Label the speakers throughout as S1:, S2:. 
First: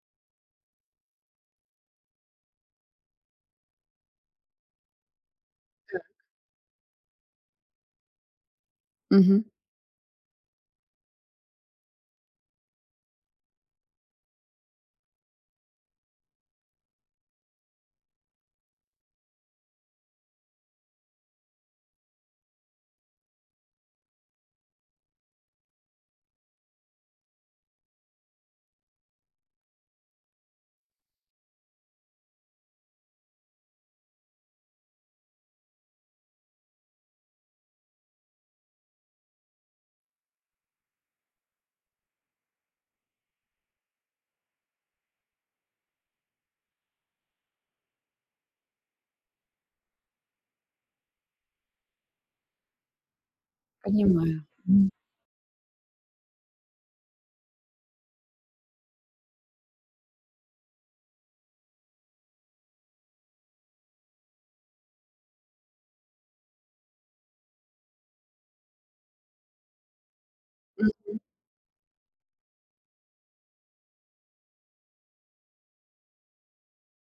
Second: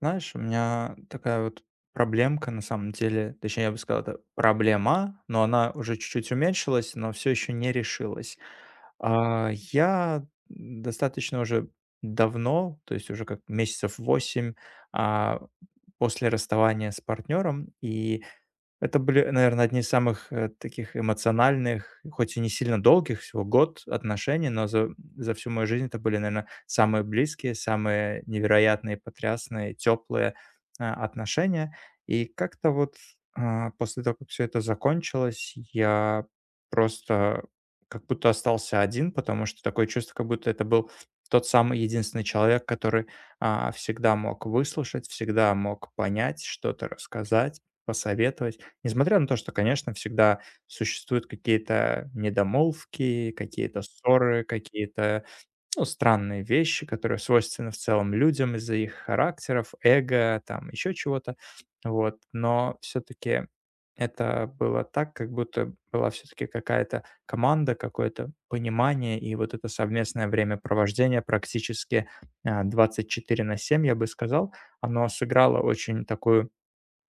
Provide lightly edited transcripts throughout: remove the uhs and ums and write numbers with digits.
S1: Знаешь, у меня такая вот проблемка на самом деле, точнее, я бы сказал, это проблема, но она уже
S2: Да.
S1: чуть-чуть уменьшилась, но все еще не решилась.
S2: Мгм.
S1: Я достаточно уже давно, то есть уже как месяцев 8 а, после расставания с партнером, и это были, наверное, одни из самых, таких эмоциональных, хоть и не сильно долгих, всего год отношений, но за всю мою жизнь это были, наверное, самые близкие, самые невероятные, потрясные, теплые, отношения. И как-то вот, после того, как все это закончилось, я просто как будто остался один, потому что такое чувство, как будто это был тот самый единственный человек, который, всегда мог выслушать, всегда мог понять, что-то рассказать, посоветовать. Несмотря на то, что, конечно, всегда существуют какие-то недомолвки, какие-то
S2: Понимаю.
S1: ссоры, какие-то, ну, странные вещи, которые свойственны в целом людям из-за их характеров, эго, там еще чего-то. Вот. Но все-таки это было так, как будто была все-таки какая-то команда, какое-то понимание и вот это совместное
S2: Мгм.
S1: времяпровождение практически 24 на 7, я бы сказал, оно сыграло очень такую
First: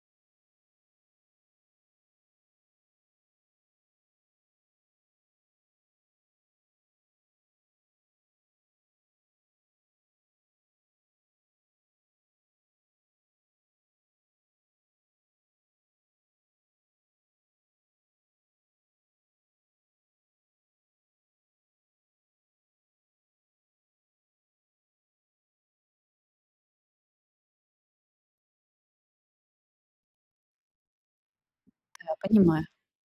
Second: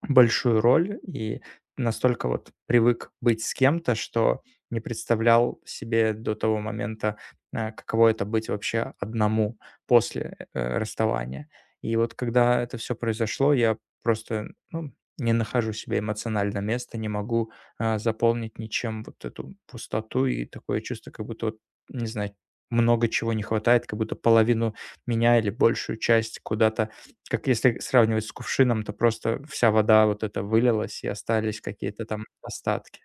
S1: большую роль и настолько вот привык быть с кем-то, что не представлял себе до того момента, каково это быть вообще одному после, расставания. И вот когда это все произошло, я просто, ну, не нахожу себе эмоционально места, не могу, заполнить ничем вот эту пустоту и такое чувство, как будто вот, не знаю, много чего не хватает, как будто половину меня или большую часть куда-то как если сравнивать с кувшином, то просто вся вода вот эта вылилась, и остались какие-то
S2: Да,
S1: там
S2: понимаю.
S1: остатки.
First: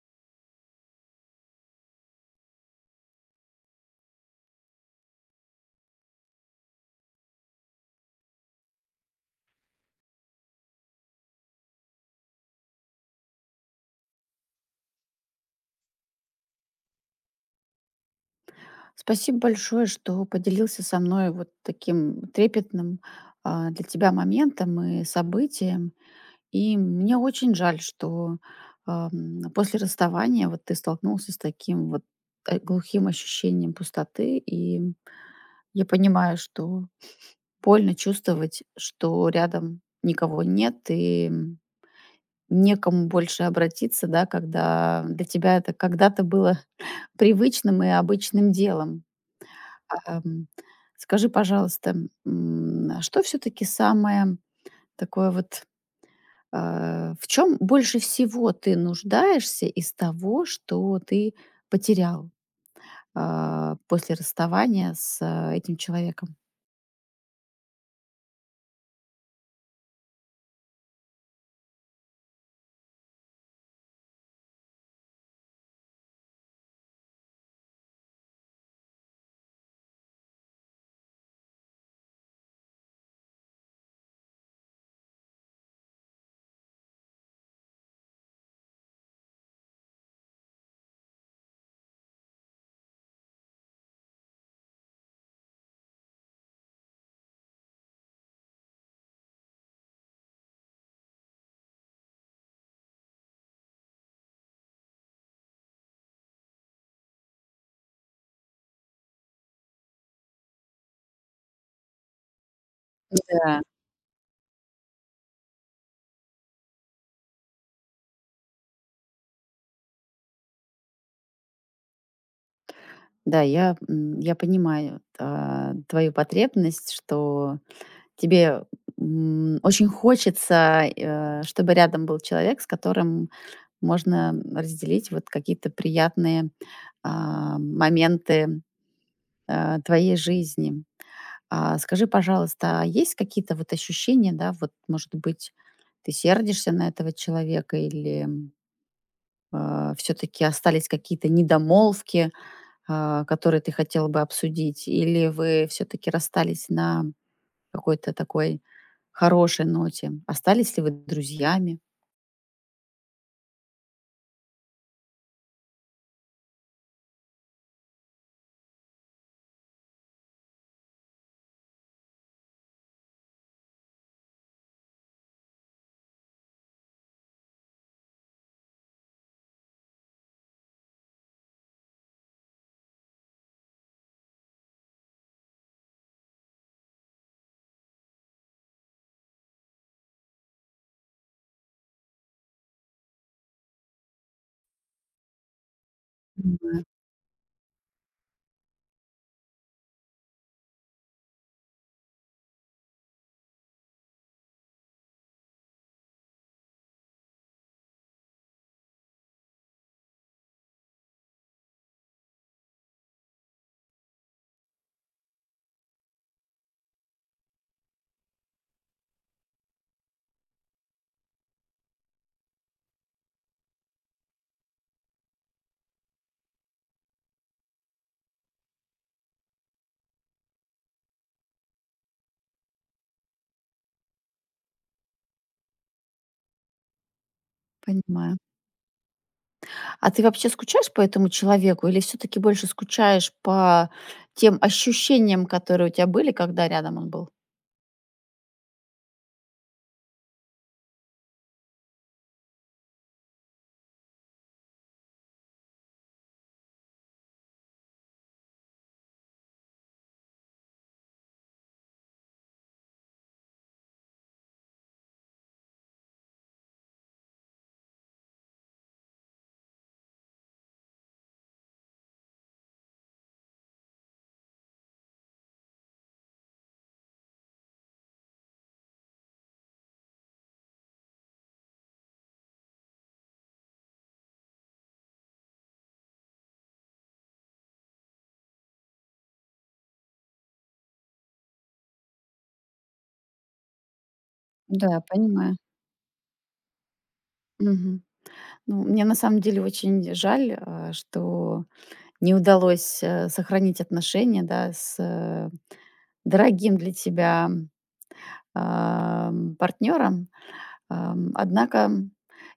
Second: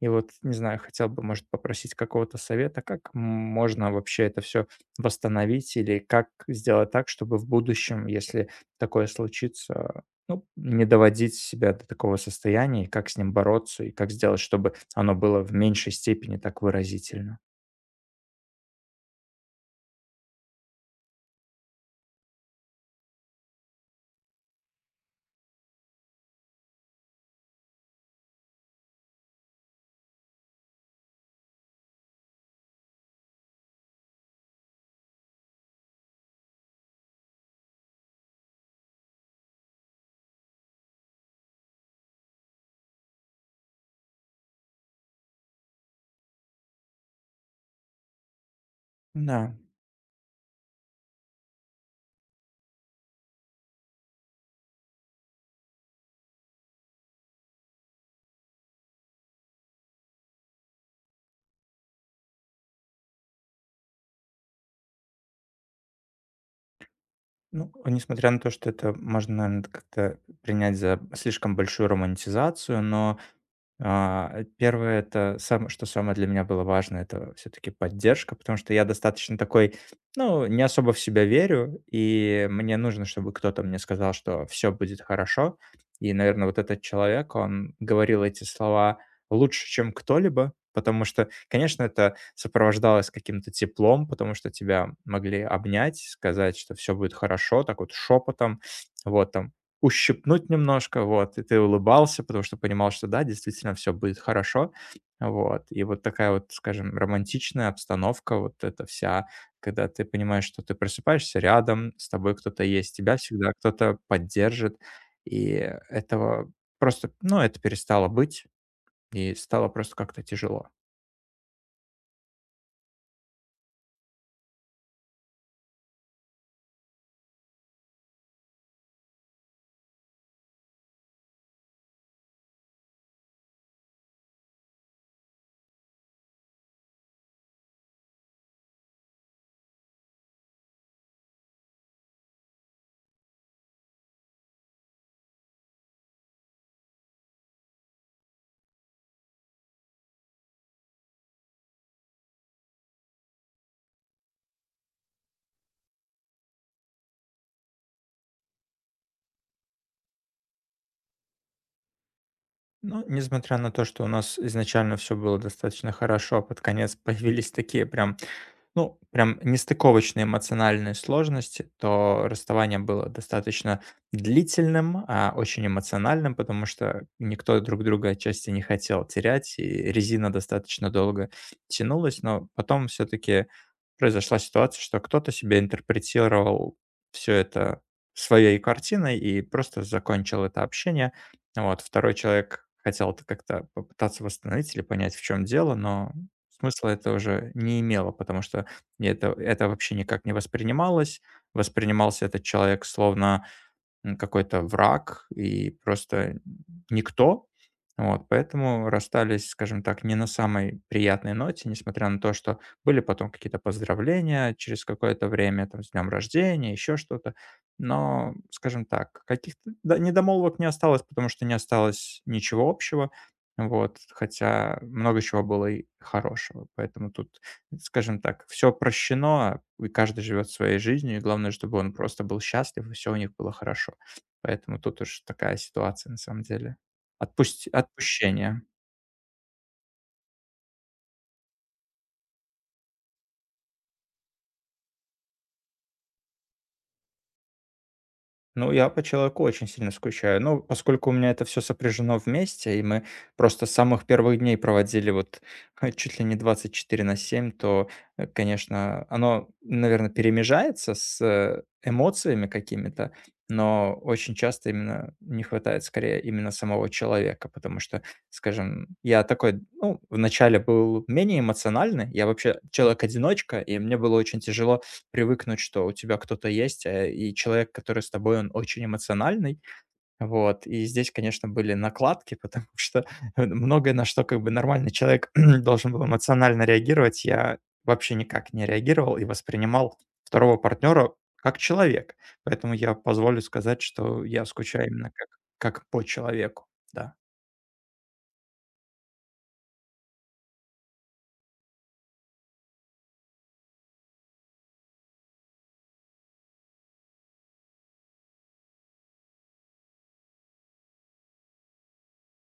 S1: И вот, не знаю, хотел бы, может, попросить какого-то совета, как можно вообще это все восстановить или как сделать так, чтобы в будущем, если такое случится, ну, не доводить себя до такого состояния, и как с ним бороться, и как сделать, чтобы оно было в меньшей степени так выразительно.
S2: Спасибо большое, что поделился со мной вот таким трепетным, для тебя моментом и событием. И мне очень жаль, что, после расставания вот ты столкнулся с таким вот, глухим ощущением пустоты. И я понимаю, что больно чувствовать, что рядом никого нет и некому больше обратиться, да, когда для тебя это когда-то было привычным и обычным делом.
S1: Да.
S2: Ам, Скажи, пожалуйста, а что все-таки самое такое вот, в чем больше всего ты нуждаешься из того, что ты потерял после расставания с этим человеком?
S1: Ну, несмотря на то, что это можно, наверно, как-то принять за слишком большую романтизацию, но а, э, это сам что самое для меня было важно- это все таки поддержка, потому что я достаточно такой, ну, не особо в себя верю, и мне нужно, чтобы кто-то мне сказал, что все будет хорошо. И, наверное, вот этот человек, он говорил эти слова лучше, чем кто-либо, потому что, конечно, это сопровождалось каким-то теплом, потому что тебя могли обнять, сказать, что все будет хорошо, так вот шепотом. Вот там ущипнуть немножко, вот, и ты улыбался, потому что понимал, что да, действительно все будет хорошо, вот. И вот такая вот, скажем, романтичная обстановка, вот эта вся, когда ты понимаешь, что ты просыпаешься рядом, с тобой кто-то есть, тебя всегда
S2: Да.
S1: кто-то поддержит, и этого просто, ну, это перестало быть, и стало просто как-то тяжело.
S2: Да, я понимаю твою потребность, что тебе, очень хочется, чтобы рядом был человек, с которым можно разделить вот какие-то приятные, моменты, твоей жизни. А скажи, пожалуйста, а есть какие-то вот ощущения, да, вот, может быть, ты сердишься на этого человека или, все таки остались какие-то недомолвки, которые ты хотела бы обсудить? Или вы все таки расстались на какой-то такой хорошей ноте. Остались ли вы друзьями?
S1: Ну, несмотря на то, что у нас изначально все было достаточно хорошо, а под конец появились такие прям ну, прям нестыковочные эмоциональные сложности, то расставание было достаточно длительным, очень эмоциональным, потому что никто друг друга отчасти не хотел терять, и резина достаточно долго тянулась, но потом все-таки произошла ситуация, что кто-то себе интерпретировал все это своей картиной и просто закончил это общение. Вот, второй человек хотел это как-то попытаться восстановить или понять, в чем дело, но
S2: Понимаю,
S1: смысла это уже не имело, потому что и это вообще никак не воспринималось. Воспринимался этот человек словно какой-то враг и просто никто. Вот, поэтому расстались, скажем так, не на самой приятной ноте, несмотря на то, что были потом какие-то поздравления через какое-то время, там, с днем рождения, еще что-то. Но, скажем так, каких-то недомолвок не осталось, потому что не осталось ничего общего. Вот, хотя много чего было и хорошего. Поэтому тут, скажем так, все прощено, и каждый живет своей жизнью, и главное, чтобы он просто был счастлив, и все у них было хорошо. Поэтому тут уж такая ситуация на самом деле. Отпусти
S2: понимаю.
S1: отпущение.
S2: А ты вообще скучаешь по этому человеку или все таки больше скучаешь по тем ощущениям, которые у тебя были, когда рядом он был?
S1: Ну, я по человеку очень сильно скучаю. Ну, поскольку у меня это все сопряжено вместе, и мы просто с самых первых дней проводили вот чуть ли не 24 на 7, то, конечно, оно, наверное, перемежается с эмоциями какими-то, но очень часто именно не хватает скорее именно самого человека, потому что, скажем, я такой, ну, вначале был менее эмоциональный, я вообще человек-одиночка, и мне было очень тяжело привыкнуть, что у тебя кто-то есть, и человек, который с тобой, он очень эмоциональный. Вот, и здесь, конечно, были накладки, потому что многое, на что как бы нормальный человек должен был эмоционально реагировать, я вообще никак не реагировал и воспринимал второго партнера как человек. Поэтому я позволю сказать, что я скучаю
S2: Да,
S1: именно
S2: понимаю.
S1: как по человеку. Да.
S2: Мгм. Ну, мне на самом деле очень жаль, что не удалось, сохранить отношения, да, с, дорогим для тебя, партнером. Однако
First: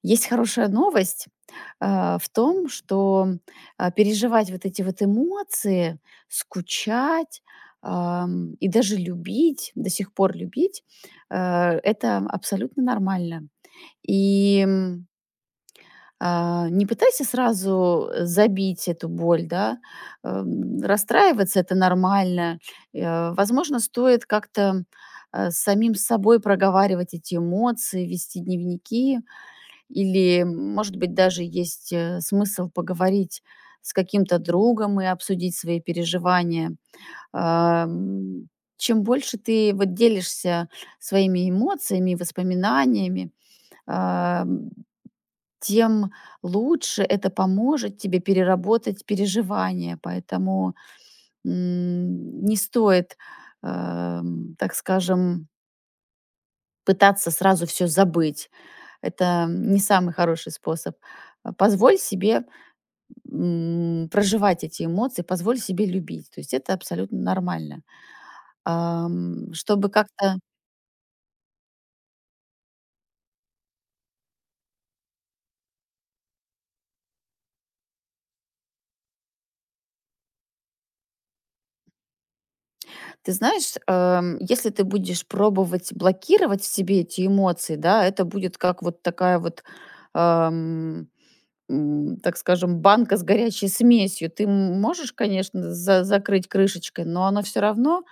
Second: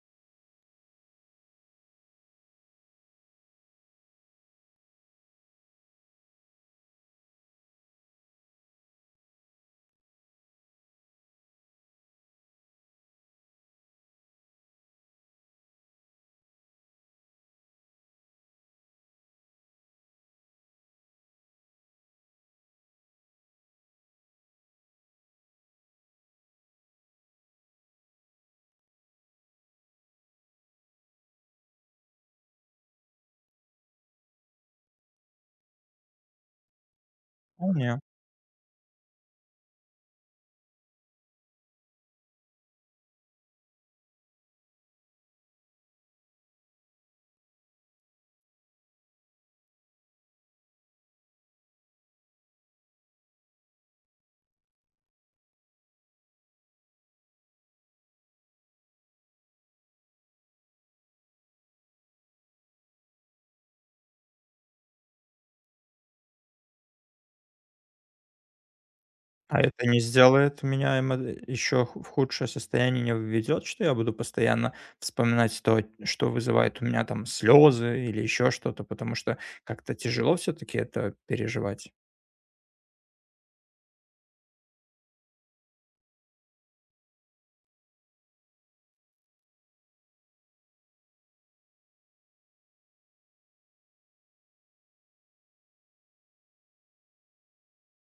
S2: есть хорошая новость, в том, что, переживать вот эти вот эмоции, скучать, и даже любить, до сих пор любить, это абсолютно нормально. И не пытайся сразу забить эту боль, да. Расстраиваться- это нормально. Возможно, стоит как-то, с самим собой проговаривать эти эмоции, вести дневники. Или, может быть, даже есть, смысл поговорить с каким-то другом и обсудить свои переживания. Ам, Чем больше ты вот делишься своими эмоциями и воспоминаниями, ам, тем лучше это поможет тебе переработать переживания. Поэтому, не стоит, так скажем, пытаться сразу все забыть. Это не самый хороший способ. Позволь себе проживать эти эмоции, позволь себе любить. То есть это абсолютно нормально. Ам,
S1: А это
S2: Чтобы
S1: не
S2: как-то,
S1: сделает меня эмо еще в худшее состояние не введет, что я буду постоянно вспоминать то, что вызывает у меня там слезы или еще что-то, потому что как-то тяжело все-таки это переживать.
S2: Ты знаешь, если ты будешь пробовать блокировать в себе эти эмоции, да, это будет как вот такая вот так скажем, банка с горячей смесью. Ты можешь, конечно, за закрыть крышечкой, но оно все равно,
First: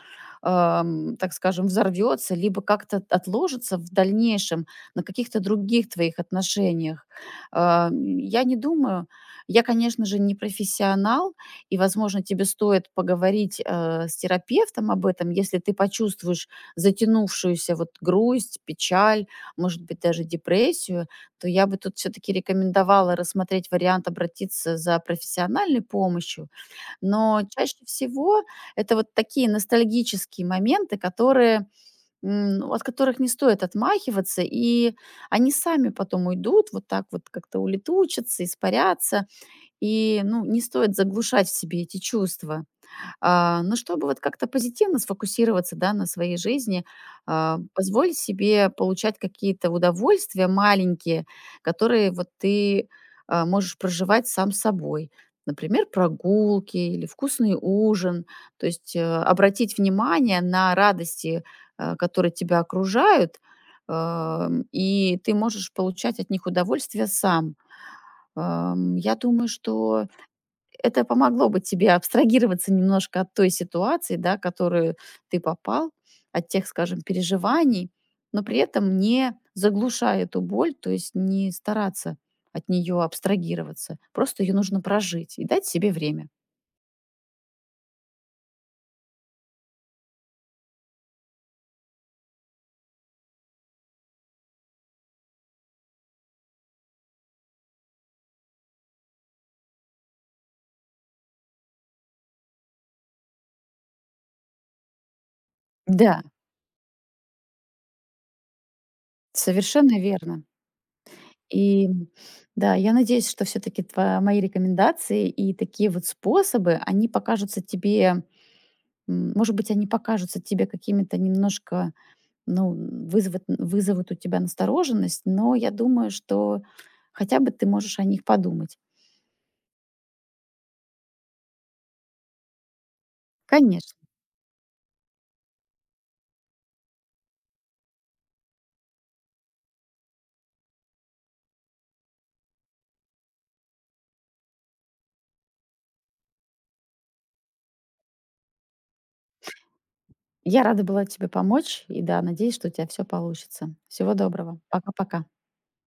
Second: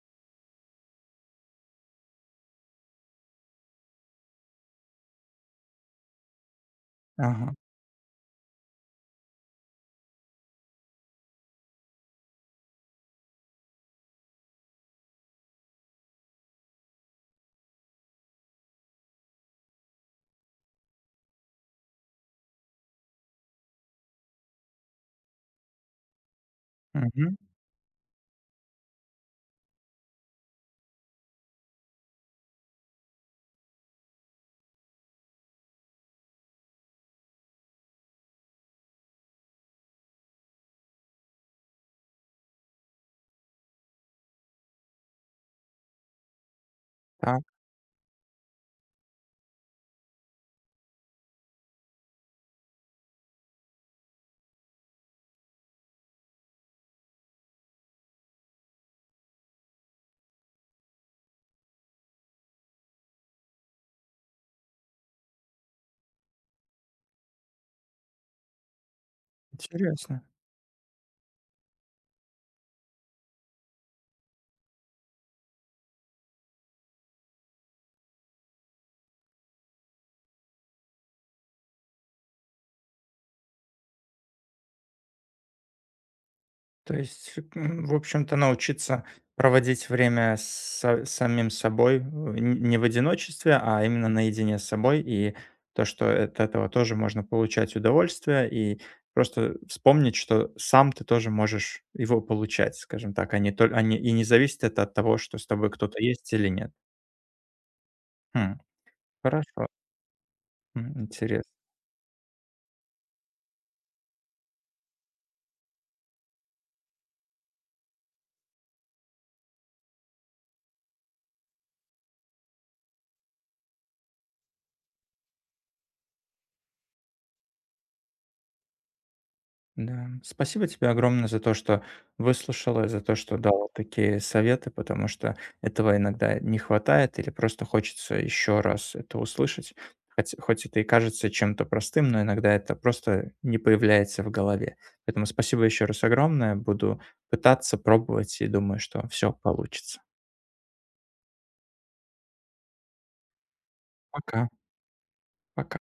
S2: так скажем, взорвется либо как-то отложится в дальнейшем на каких-то других твоих отношениях.
S1: Ага.
S2: А, м, я не думаю я, конечно же, не профессионал, и, возможно, тебе стоит поговорить, с терапевтом об этом, если ты почувствуешь затянувшуюся вот грусть, печаль, может быть, даже депрессию, то я бы тут все-таки рекомендовала рассмотреть вариант обратиться за профессиональной помощью.
S1: Мгм.
S2: Но чаще всего это вот такие ностальгические моменты, которые, ну, от которых не стоит отмахиваться, и они сами потом уйдут, вот так вот как-то улетучатся, испарятся, и ну, не стоит заглушать в себе эти чувства. Но чтобы вот как-то позитивно сфокусироваться, да, на своей жизни,
S1: Так,
S2: позволь себе получать какие-то удовольствия маленькие, которые вот ты можешь проживать сам с собой. Например, прогулки или вкусный ужин. То есть, обратить внимание на радости, которые тебя окружают, и ты можешь получать от них удовольствие сам. Я думаю, что
S1: интересно.
S2: это помогло бы тебе абстрагироваться немножко от той ситуации, да, в которую ты попал, от тех, скажем, переживаний, но при этом не заглушая эту боль, то есть не стараться от нее абстрагироваться. Просто ее нужно прожить и дать себе время.
S1: То есть, в общем-то, научиться проводить время с самим собой, не в одиночестве, а именно наедине с собой, и то, что от этого тоже можно получать удовольствие, и просто вспомнить, что сам ты тоже можешь его получать, скажем так, а не толь- а не- и не зависит это от того, что с тобой кто-то
S2: Да,
S1: есть или нет. Хм, хорошо.
S2: совершенно верно.
S1: М, интересно.
S2: И да, я надеюсь, что все-таки мои рекомендации и такие вот способы, они покажутся тебе, может быть, они покажутся тебе какими-то немножко ну, вызовут у тебя настороженность, но я думаю, что хотя бы ты можешь о них подумать.
S1: Да, спасибо тебе огромное за то, что выслушала, за то, что дала
S2: Конечно.
S1: такие советы, потому что этого иногда не хватает или просто хочется еще раз это услышать. Хоть это и кажется чем-то простым, но иногда это просто не появляется в голове. Поэтому спасибо еще раз огромное. Буду пытаться, пробовать и думаю, что все получится.
S2: Я рада была тебе помочь и, да, надеюсь, что у тебя все получится. Всего
S1: Пока,
S2: доброго. Пока-пока.
S1: пока.